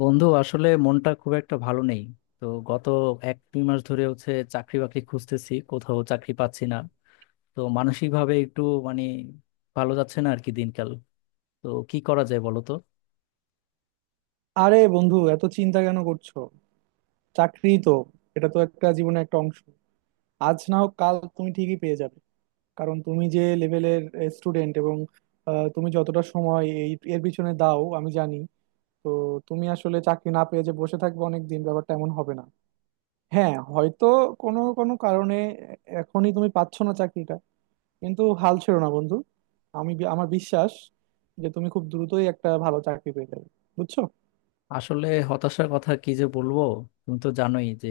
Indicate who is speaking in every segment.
Speaker 1: বন্ধু আসলে মনটা খুব একটা ভালো নেই। তো গত এক দুই মাস ধরে হচ্ছে চাকরি বাকরি খুঁজতেছি, কোথাও চাকরি পাচ্ছি না। তো মানসিক ভাবে একটু মানে ভালো যাচ্ছে না আর কি দিনকাল। তো কি করা যায় বলো তো?
Speaker 2: আরে বন্ধু, এত চিন্তা কেন করছো? চাকরি তো, এটা তো একটা জীবনের একটা অংশ। আজ না হোক কাল তুমি ঠিকই পেয়ে যাবে। কারণ তুমি যে লেভেলের স্টুডেন্ট, এবং তুমি যতটা সময় এর পিছনে দাও আমি জানি। তো তুমি আসলে চাকরি না পেয়ে যে বসে থাকবে অনেক দিন, ব্যাপারটা এমন হবে না। হ্যাঁ, হয়তো কোনো কোনো কারণে এখনই তুমি পাচ্ছ না চাকরিটা, কিন্তু হাল ছেড়ো না বন্ধু। আমার বিশ্বাস যে তুমি খুব দ্রুতই একটা ভালো চাকরি পেয়ে যাবে। বুঝছো?
Speaker 1: আসলে হতাশার কথা কি যে বলবো। তুমি তো জানোই যে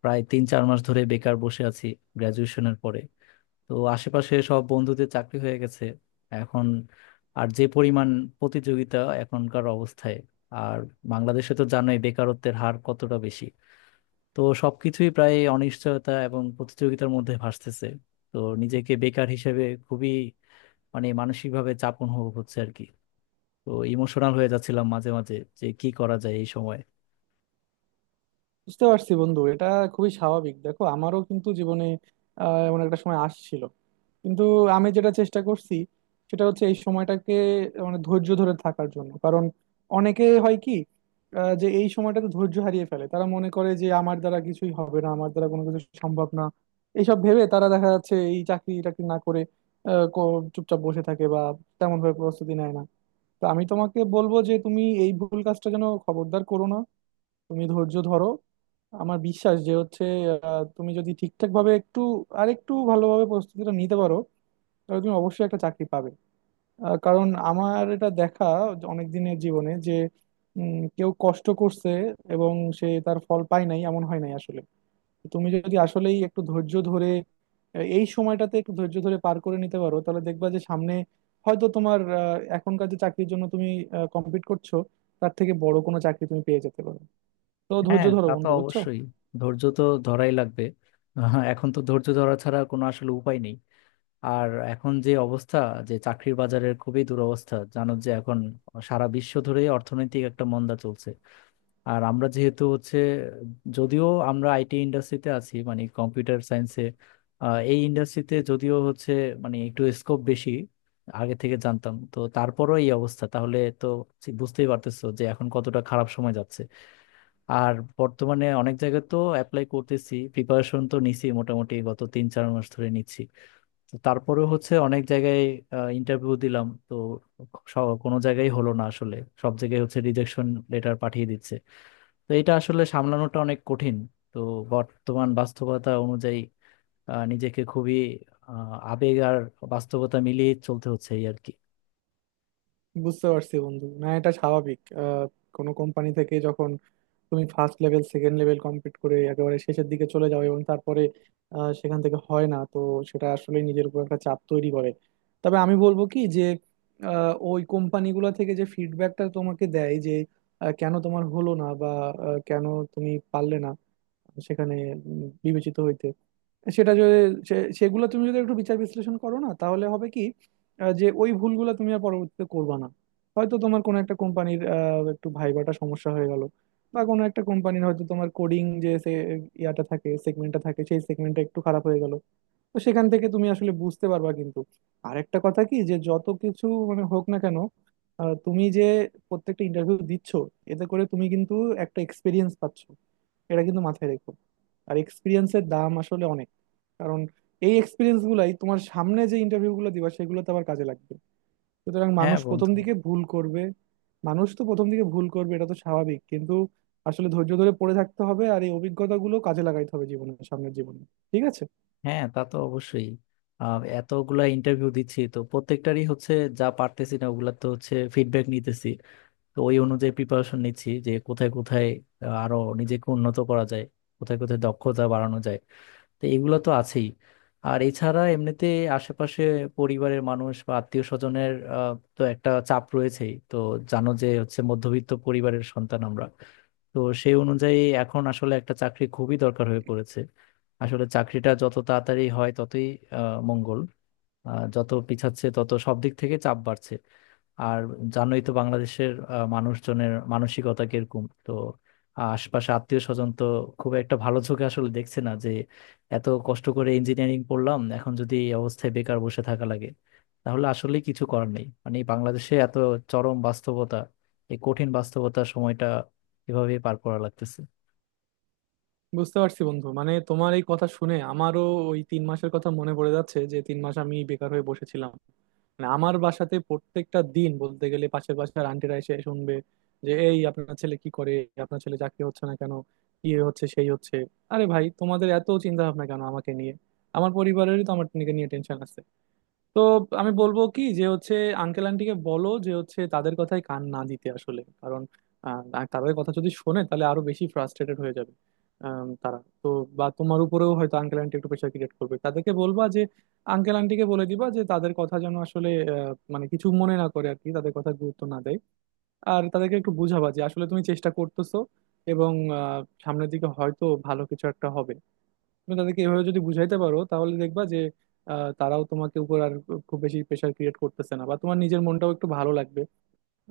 Speaker 1: প্রায় তিন চার মাস ধরে বেকার বসে আছি গ্রাজুয়েশনের পরে। তো আশেপাশে সব বন্ধুদের চাকরি হয়ে গেছে এখন। আর যে পরিমাণ প্রতিযোগিতা এখনকার অবস্থায়, আর বাংলাদেশে তো জানোই বেকারত্বের হার কতটা বেশি। তো সবকিছুই প্রায় অনিশ্চয়তা এবং প্রতিযোগিতার মধ্যে ভাসতেছে। তো নিজেকে বেকার হিসেবে খুবই মানে মানসিকভাবে চাপ অনুভব হচ্ছে আর কি। তো ইমোশনাল হয়ে যাচ্ছিলাম মাঝে মাঝে, যে কি করা যায় এই সময়।
Speaker 2: বুঝতে পারছি বন্ধু, এটা খুবই স্বাভাবিক। দেখো, আমারও কিন্তু জীবনে এমন একটা সময় আসছিল। কিন্তু আমি যেটা চেষ্টা করছি, সেটা হচ্ছে এই সময়টাকে মানে ধৈর্য ধরে থাকার জন্য। কারণ অনেকে হয় কি, যে এই সময়টাতে ধৈর্য হারিয়ে ফেলে, তারা মনে করে যে আমার দ্বারা কিছুই হবে না, আমার দ্বারা কোনো কিছু সম্ভব না। এইসব ভেবে তারা দেখা যাচ্ছে এই চাকরি টাকরি না করে চুপচাপ বসে থাকে বা তেমন ভাবে প্রস্তুতি নেয় না। তো আমি তোমাকে বলবো যে তুমি এই ভুল কাজটা যেন খবরদার করো না। তুমি ধৈর্য ধরো। আমার বিশ্বাস যে হচ্ছে, তুমি যদি ঠিকঠাক ভাবে একটু আর একটু ভালোভাবে প্রস্তুতিটা নিতে পারো তাহলে তুমি অবশ্যই একটা চাকরি পাবে। কারণ আমার এটা দেখা অনেক দিনের জীবনে যে কেউ কষ্ট করছে এবং সে তার ফল পায় নাই এমন হয় নাই আসলে। তুমি যদি আসলেই একটু ধৈর্য ধরে এই সময়টাতে একটু ধৈর্য ধরে পার করে নিতে পারো তাহলে দেখবা যে সামনে হয়তো তোমার এখনকার যে চাকরির জন্য তুমি কম্পিট করছো তার থেকে বড় কোনো চাকরি তুমি পেয়ে যেতে পারো। তো ধৈর্য
Speaker 1: হ্যাঁ,
Speaker 2: ধরো
Speaker 1: তা তো
Speaker 2: বন্ধু, বুঝছো?
Speaker 1: অবশ্যই, ধৈর্য তো ধরাই লাগবে। হ্যাঁ, এখন তো ধৈর্য ধরা ছাড়া কোনো আসলে উপায় নেই। আর এখন যে অবস্থা, যে চাকরির বাজারের খুবই দুরবস্থা, জানো যে এখন সারা বিশ্ব ধরেই অর্থনৈতিক একটা মন্দা চলছে। আর আমরা যেহেতু হচ্ছে, যদিও আমরা আইটি ইন্ডাস্ট্রিতে আছি মানে কম্পিউটার সায়েন্সে, এই ইন্ডাস্ট্রিতে যদিও হচ্ছে মানে একটু স্কোপ বেশি আগে থেকে জানতাম, তো তারপরও এই অবস্থা, তাহলে তো বুঝতেই পারতেছো যে এখন কতটা খারাপ সময় যাচ্ছে। আর বর্তমানে অনেক জায়গায় তো অ্যাপ্লাই করতেছি, প্রিপারেশন তো নিছি মোটামুটি গত তিন চার মাস ধরে নিচ্ছি। তো তারপরেও হচ্ছে অনেক জায়গায় ইন্টারভিউ দিলাম তো কোনো জায়গায় হলো না আসলে। সব জায়গায় হচ্ছে রিজেকশন লেটার পাঠিয়ে দিচ্ছে। তো এটা আসলে সামলানোটা অনেক কঠিন। তো বর্তমান বাস্তবতা অনুযায়ী নিজেকে খুবই আবেগ আর বাস্তবতা মিলিয়ে চলতে হচ্ছে এই আর কি।
Speaker 2: বুঝতে পারছি বন্ধু, না এটা স্বাভাবিক। কোনো কোম্পানি থেকে যখন তুমি first level second level complete করে একেবারে শেষের দিকে চলে যাও এবং তারপরে সেখান থেকে হয় না, তো সেটা আসলে নিজের উপর একটা চাপ তৈরি করে। তবে আমি বলবো কি যে ওই কোম্পানিগুলো থেকে যে ফিডব্যাকটা তোমাকে দেয় যে কেন তোমার হলো না বা কেন তুমি পারলে না সেখানে বিবেচিত হইতে, সেটা যদি সেগুলো তুমি যদি একটু বিচার বিশ্লেষণ করো না তাহলে হবে কি যে ওই ভুলগুলো তুমি আর পরবর্তীতে করবা না। হয়তো তোমার কোনো একটা কোম্পানির একটু ভাইবাটা সমস্যা হয়ে গেল, বা কোনো একটা কোম্পানির হয়তো তোমার কোডিং যে সে ইয়াটা থাকে সেগমেন্টটা থাকে, সেই সেগমেন্টটা একটু খারাপ হয়ে গেল। তো সেখান থেকে তুমি আসলে বুঝতে পারবা কিন্তু। আর একটা কথা কি যে যত কিছু মানে হোক না কেন, তুমি যে প্রত্যেকটা ইন্টারভিউ দিচ্ছ এতে করে তুমি কিন্তু একটা এক্সপিরিয়েন্স পাচ্ছ, এটা কিন্তু মাথায় রেখো। আর এক্সপিরিয়েন্সের দাম আসলে অনেক। কারণ এই এক্সপিরিয়েন্স গুলাই তোমার সামনে যে ইন্টারভিউ গুলো দিবা সেগুলোতে আবার কাজে লাগবে। সুতরাং
Speaker 1: হ্যাঁ
Speaker 2: মানুষ প্রথম
Speaker 1: বন্ধু।
Speaker 2: দিকে ভুল করবে। মানুষ তো প্রথম দিকে ভুল করবে, এটা তো স্বাভাবিক। কিন্তু আসলে ধৈর্য ধরে পড়ে থাকতে হবে, আর এই অভিজ্ঞতাগুলো কাজে লাগাইতে হবে জীবনের সামনের জীবনে। ঠিক আছে?
Speaker 1: হ্যাঁ, তা তো অবশ্যই। এতগুলা ইন্টারভিউ দিচ্ছি তো প্রত্যেকটারই হচ্ছে, যা পারতেছি না ওগুলা তো হচ্ছে ফিডব্যাক নিতেছি। তো ওই অনুযায়ী প্রিপারেশন নিচ্ছি যে কোথায় কোথায় আরো নিজেকে উন্নত করা যায়, কোথায় কোথায় দক্ষতা বাড়ানো যায়। তো এগুলো তো আছেই। আর এছাড়া এমনিতে আশেপাশে পরিবারের মানুষ বা আত্মীয় স্বজনের তো একটা চাপ রয়েছেই তো। জানো যে হচ্ছে মধ্যবিত্ত পরিবারের সন্তান আমরা, তো সেই অনুযায়ী এখন আসলে একটা চাকরি খুবই দরকার হয়ে পড়েছে। আসলে চাকরিটা যত তাড়াতাড়ি হয় ততই মঙ্গল। যত পিছাচ্ছে তত সব দিক থেকে চাপ বাড়ছে। আর জানোই তো বাংলাদেশের মানুষজনের মানসিকতা কিরকম তো। আশপাশে আত্মীয় স্বজন তো খুব একটা ভালো চোখে আসলে দেখছে না, যে এত কষ্ট করে ইঞ্জিনিয়ারিং পড়লাম এখন যদি এই অবস্থায় বেকার বসে থাকা লাগে তাহলে আসলে কিছু করার নেই মানে, এই বাংলাদেশে এত চরম বাস্তবতা, এই কঠিন বাস্তবতার সময়টা এভাবেই পার করা লাগতেছে।
Speaker 2: বুঝতে পারছি বন্ধু, মানে তোমার এই কথা শুনে আমারও ওই তিন মাসের কথা মনে পড়ে যাচ্ছে, যে তিন মাস আমি বেকার হয়ে বসেছিলাম। মানে আমার বাসাতে প্রত্যেকটা দিন বলতে গেলে পাশের বাসার আন্টিরা এসে শুনবে যে, এই আপনার ছেলে কি করে, আপনার ছেলে চাকরি হচ্ছে না কেন, কি হচ্ছে সেই হচ্ছে। আরে ভাই, তোমাদের এত চিন্তা ভাবনা কেন আমাকে নিয়ে? আমার পরিবারেরই তো আমার নিয়ে টেনশন আছে। তো আমি বলবো কি যে হচ্ছে, আঙ্কেল আন্টিকে বলো যে হচ্ছে তাদের কথায় কান না দিতে আসলে। কারণ আর তাদের কথা যদি শোনে তাহলে আরো বেশি ফ্রাস্ট্রেটেড হয়ে যাবে। তারা তো বা তোমার উপরেও হয়তো আঙ্কেল আন্টি একটু প্রেশার ক্রিয়েট করবে, তাদেরকে বলবা যে আঙ্কেল আন্টিকে বলে দিবা যে তাদের কথা যেন আসলে মানে কিছু মনে না করে আর কি, তাদের কথা গুরুত্ব না দেয়। আর তাদেরকে একটু বুঝাবা যে আসলে তুমি চেষ্টা করতেছো এবং সামনের দিকে হয়তো ভালো কিছু একটা হবে। তুমি তাদেরকে এভাবে যদি বুঝাইতে পারো তাহলে দেখবা যে তারাও তোমাকে উপর আর খুব বেশি প্রেশার ক্রিয়েট করতেছে না, বা তোমার নিজের মনটাও একটু ভালো লাগবে।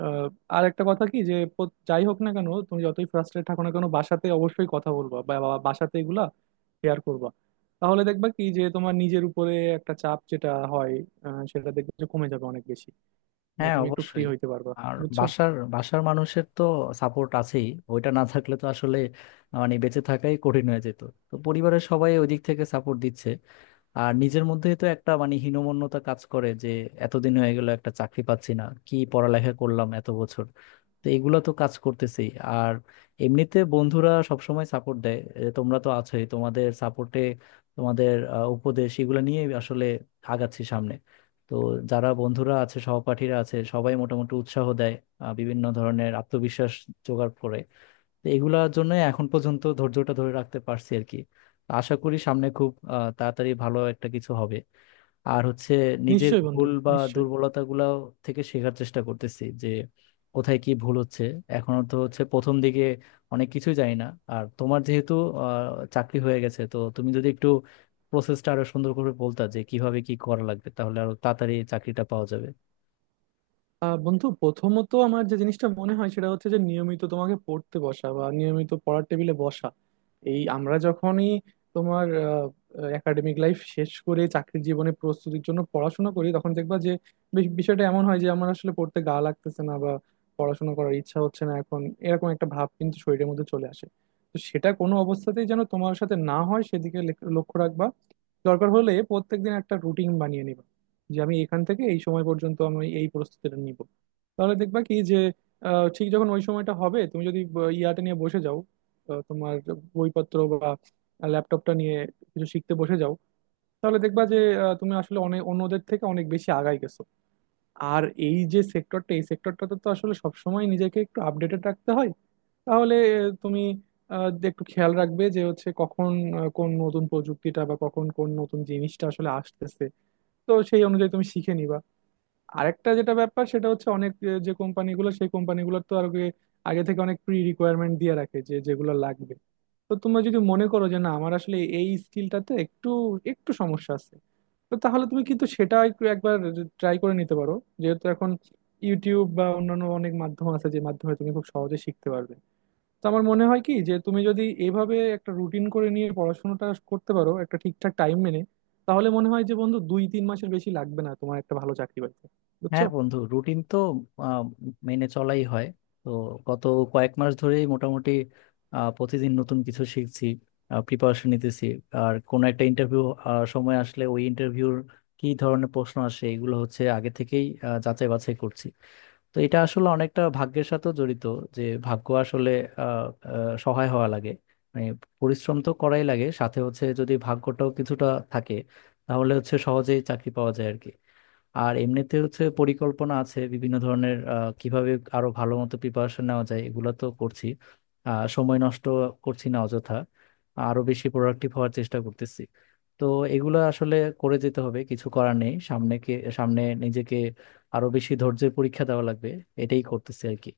Speaker 2: আহ, আর একটা কথা কি যে যাই হোক না কেন তুমি যতই ফ্রাস্ট্রেট থাকো না কেন বাসাতে অবশ্যই কথা বলবা, বা বা- বাসাতে এগুলা শেয়ার করবা। তাহলে দেখবা কি যে তোমার নিজের উপরে একটা চাপ যেটা হয় সেটা দেখবে যে কমে যাবে অনেক বেশি।
Speaker 1: হ্যাঁ,
Speaker 2: তুমি একটু ফ্রি
Speaker 1: অবশ্যই।
Speaker 2: হইতে পারবা,
Speaker 1: আর
Speaker 2: বুঝছো?
Speaker 1: বাসার বাসার মানুষের তো সাপোর্ট আছেই। ওইটা না থাকলে তো আসলে মানে বেঁচে থাকাই কঠিন হয়ে যেত। তো পরিবারের সবাই ওই দিক থেকে সাপোর্ট দিচ্ছে। আর নিজের মধ্যে তো একটা মানে হীনমন্যতা কাজ করে, যে এতদিন হয়ে গেল একটা চাকরি পাচ্ছি না, কি পড়ালেখা করলাম এত বছর। তো এগুলা তো কাজ করতেছি। আর এমনিতে বন্ধুরা সবসময় সাপোর্ট দেয়। তোমরা তো আছোই, তোমাদের সাপোর্টে, তোমাদের উপদেশ এগুলো নিয়ে আসলে আগাচ্ছি সামনে। তো যারা বন্ধুরা আছে সহপাঠীরা আছে সবাই মোটামুটি উৎসাহ দেয়, বিভিন্ন ধরনের আত্মবিশ্বাস জোগাড় করে। তো এগুলার জন্য এখন পর্যন্ত ধৈর্যটা ধরে রাখতে পারছি আর কি। আশা করি সামনে খুব তাড়াতাড়ি ভালো একটা কিছু হবে। আর হচ্ছে নিজের
Speaker 2: নিশ্চয়ই বন্ধু,
Speaker 1: ভুল বা
Speaker 2: নিশ্চয়ই।
Speaker 1: দুর্বলতা গুলা থেকে শেখার চেষ্টা করতেছি, যে কোথায় কি ভুল হচ্ছে। এখনো তো হচ্ছে প্রথম দিকে অনেক কিছুই জানি না। আর তোমার যেহেতু চাকরি হয়ে গেছে তো তুমি যদি একটু প্রসেসটা আরো সুন্দর করে বলতা যে কিভাবে কি করা লাগবে তাহলে আরো তাড়াতাড়ি চাকরিটা পাওয়া যাবে।
Speaker 2: বন্ধু, প্রথমত আমার যে জিনিসটা মনে হয় সেটা হচ্ছে যে নিয়মিত তোমাকে পড়তে বসা বা নিয়মিত পড়ার টেবিলে বসা। এই আমরা যখনই তোমার একাডেমিক লাইফ শেষ করে চাকরির জীবনে প্রস্তুতির জন্য পড়াশোনা করি, তখন দেখবা যে বিষয়টা এমন হয় যে আমার আসলে পড়তে গা লাগতেছে না বা পড়াশোনা করার ইচ্ছা হচ্ছে না এখন। এরকম একটা ভাব কিন্তু শরীরের মধ্যে চলে আসে। তো সেটা কোনো অবস্থাতেই যেন তোমার সাথে না হয় সেদিকে লক্ষ্য রাখবা। দরকার হলে প্রত্যেকদিন একটা রুটিন বানিয়ে নিবা, যে আমি এখান থেকে এই সময় পর্যন্ত আমি এই প্রস্তুতিটা নিব। তাহলে দেখবা কি যে ঠিক যখন ওই সময়টা হবে তুমি যদি ইয়াটা নিয়ে বসে যাও, তোমার বইপত্র বা ল্যাপটপটা নিয়ে কিছু শিখতে বসে যাও, তাহলে দেখবা যে তুমি আসলে অনেক অন্যদের থেকে অনেক বেশি আগায় গেছো। আর এই যে সেক্টরটা, এই সেক্টরটাতে তো আসলে সবসময় নিজেকে একটু আপডেটেড রাখতে হয়। তাহলে আহ, তুমি একটু খেয়াল রাখবে যে হচ্ছে কখন কোন নতুন প্রযুক্তিটা বা কখন কোন নতুন জিনিসটা আসলে আসতেছে। তো সেই অনুযায়ী তুমি শিখে নিবা। আরেকটা যেটা ব্যাপার সেটা হচ্ছে অনেক, যে কোম্পানিগুলো সেই কোম্পানিগুলোর তো আর আগে আগে থেকে অনেক প্রি রিকোয়ারমেন্ট দিয়ে রাখে যে যেগুলো লাগবে। তো তোমরা যদি মনে করো যে না আমার আসলে এই স্কিলটাতে একটু একটু সমস্যা আছে, তো তাহলে তুমি কিন্তু সেটা একটু একবার ট্রাই করে নিতে পারো। যেহেতু এখন ইউটিউব বা অন্যান্য অনেক মাধ্যম আছে যে মাধ্যমে তুমি খুব সহজে শিখতে পারবে। তো আমার মনে হয় কি যে তুমি যদি এভাবে একটা রুটিন করে নিয়ে পড়াশোনাটা করতে পারো একটা ঠিকঠাক টাইম মেনে, তাহলে মনে হয় যে বন্ধু দুই তিন মাসের বেশি লাগবে না তোমার একটা ভালো চাকরি পাইতে। বুঝছো?
Speaker 1: হ্যাঁ বন্ধু, রুটিন তো আহ, মেনে চলাই হয়। তো গত কয়েক মাস ধরেই মোটামুটি প্রতিদিন নতুন কিছু শিখছি, প্রিপারেশন নিতেছি। আর কোনো একটা ইন্টারভিউ সময় আসলে ওই ইন্টারভিউর কি ধরনের প্রশ্ন আসে এগুলো হচ্ছে আগে থেকেই যাচাই বাছাই করছি। তো এটা আসলে অনেকটা ভাগ্যের সাথেও জড়িত, যে ভাগ্য আসলে আহ, আহ, সহায় হওয়া লাগে। মানে পরিশ্রম তো করাই লাগে, সাথে হচ্ছে যদি ভাগ্যটাও কিছুটা থাকে, তাহলে হচ্ছে সহজেই চাকরি পাওয়া যায় আর কি। আর এমনিতে হচ্ছে পরিকল্পনা আছে বিভিন্ন ধরনের, কিভাবে আরো ভালো মতো প্রিপারেশন নেওয়া যায় এগুলো তো করছি। সময় নষ্ট করছি না অযথা, আরো বেশি প্রোডাক্টিভ হওয়ার চেষ্টা করতেছি। তো এগুলো আসলে করে যেতে হবে, কিছু করার নেই। সামনে কে, সামনে নিজেকে আরো বেশি ধৈর্যের পরীক্ষা দেওয়া লাগবে, এটাই করতেছি আর কি।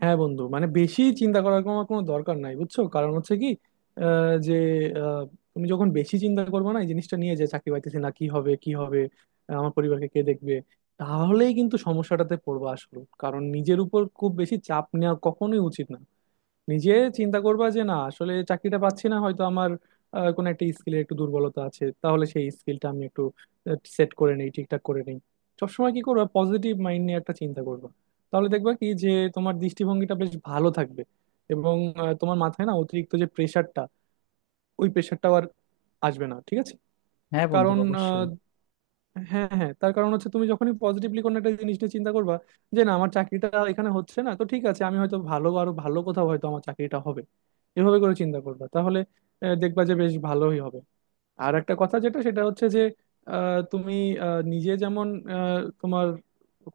Speaker 2: হ্যাঁ বন্ধু, মানে বেশি চিন্তা করার কোনো কোনো দরকার নাই, বুঝছো? কারণ হচ্ছে কি, আহ, যে আহ, তুমি যখন বেশি চিন্তা করবে না এই জিনিসটা নিয়ে যে চাকরি পাইতেছি না কি হবে কি হবে, আমার পরিবারকে কে দেখবে, তাহলেই কিন্তু সমস্যাটাতে পড়বা আসলে। কারণ নিজের উপর খুব বেশি চাপ নেওয়া কখনোই উচিত না। নিজে চিন্তা করবা যে না আসলে চাকরিটা পাচ্ছি না, হয়তো আমার কোনো একটা স্কিলের একটু দুর্বলতা আছে, তাহলে সেই স্কিলটা আমি একটু সেট করে নেই, ঠিকঠাক করে নেই। সবসময় কি করবা, পজিটিভ মাইন্ড নিয়ে একটা চিন্তা করবা। তাহলে দেখবা কি যে তোমার দৃষ্টিভঙ্গিটা বেশ ভালো থাকবে, এবং তোমার মাথায় না অতিরিক্ত যে প্রেশারটা, ওই প্রেশারটাও আর আসবে না। ঠিক আছে?
Speaker 1: হ্যাঁ বন্ধু
Speaker 2: কারণ
Speaker 1: অবশ্যই।
Speaker 2: হ্যাঁ, হ্যাঁ, তার কারণ হচ্ছে তুমি যখনই পজিটিভলি কোনো একটা জিনিস নিয়ে চিন্তা করবা, যে না আমার চাকরিটা এখানে হচ্ছে না তো ঠিক আছে, আমি হয়তো আরো ভালো কোথাও হয়তো আমার চাকরিটা হবে, এভাবে করে চিন্তা করবা, তাহলে দেখবা যে বেশ ভালোই হবে। আর একটা কথা যেটা সেটা হচ্ছে যে আহ, তুমি নিজে যেমন তোমার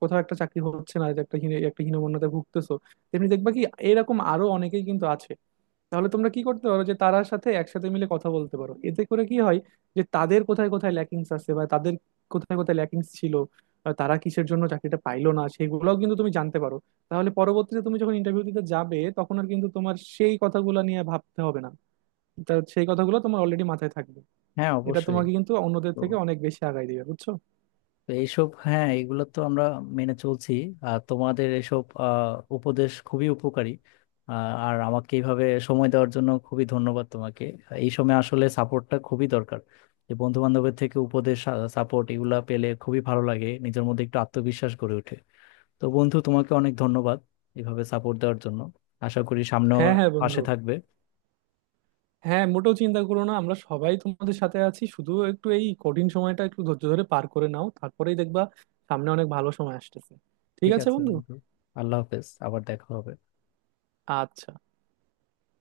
Speaker 2: কোথাও একটা চাকরি হচ্ছে না যে একটা হীনমন্যতায় ভুগতেছো, তেমনি দেখবা কি এরকম আরো অনেকেই কিন্তু আছে। তাহলে তোমরা কি করতে পারো, যে তারার সাথে একসাথে মিলে কথা বলতে পারো। এতে করে কি হয়, যে তাদের কোথায় কোথায় ল্যাকিংস আছে বা তাদের কোথায় কোথায় ল্যাকিংস ছিল, বা তারা কিসের জন্য চাকরিটা পাইলো না সেগুলোও কিন্তু তুমি জানতে পারো। তাহলে পরবর্তীতে তুমি যখন ইন্টারভিউ দিতে যাবে তখন আর কিন্তু তোমার সেই কথাগুলো নিয়ে ভাবতে হবে না, তা সেই কথাগুলো তোমার অলরেডি মাথায় থাকবে।
Speaker 1: হ্যাঁ
Speaker 2: এটা
Speaker 1: অবশ্যই।
Speaker 2: তোমাকে কিন্তু অন্যদের
Speaker 1: তো
Speaker 2: থেকে অনেক বেশি আগায় দিবে, বুঝছো?
Speaker 1: তো এইসব, হ্যাঁ, এগুলো তো আমরা মেনে চলছি। আর তোমাদের এসব উপদেশ খুবই উপকারী। আহ, আর আমাকে এইভাবে সময় দেওয়ার জন্য খুবই ধন্যবাদ তোমাকে। এই সময় আসলে সাপোর্টটা খুবই দরকার, যে বন্ধু বান্ধবের থেকে উপদেশ সাপোর্ট এগুলা পেলে খুবই ভালো লাগে, নিজের মধ্যে একটু আত্মবিশ্বাস গড়ে ওঠে। তো বন্ধু তোমাকে অনেক ধন্যবাদ এভাবে সাপোর্ট দেওয়ার জন্য। আশা করি সামনেও
Speaker 2: হ্যাঁ, হ্যাঁ, বন্ধু।
Speaker 1: পাশে থাকবে।
Speaker 2: হ্যাঁ, মোটেও চিন্তা করো না, আমরা সবাই তোমাদের সাথে আছি, শুধু একটু এই কঠিন সময়টা একটু ধৈর্য ধরে পার করে নাও, তারপরেই দেখবা সামনে অনেক ভালো সময় আসতেছে। ঠিক
Speaker 1: ঠিক
Speaker 2: আছে
Speaker 1: আছে
Speaker 2: বন্ধু?
Speaker 1: বন্ধু, আল্লাহ হাফেজ, আবার দেখা হবে।
Speaker 2: আচ্ছা।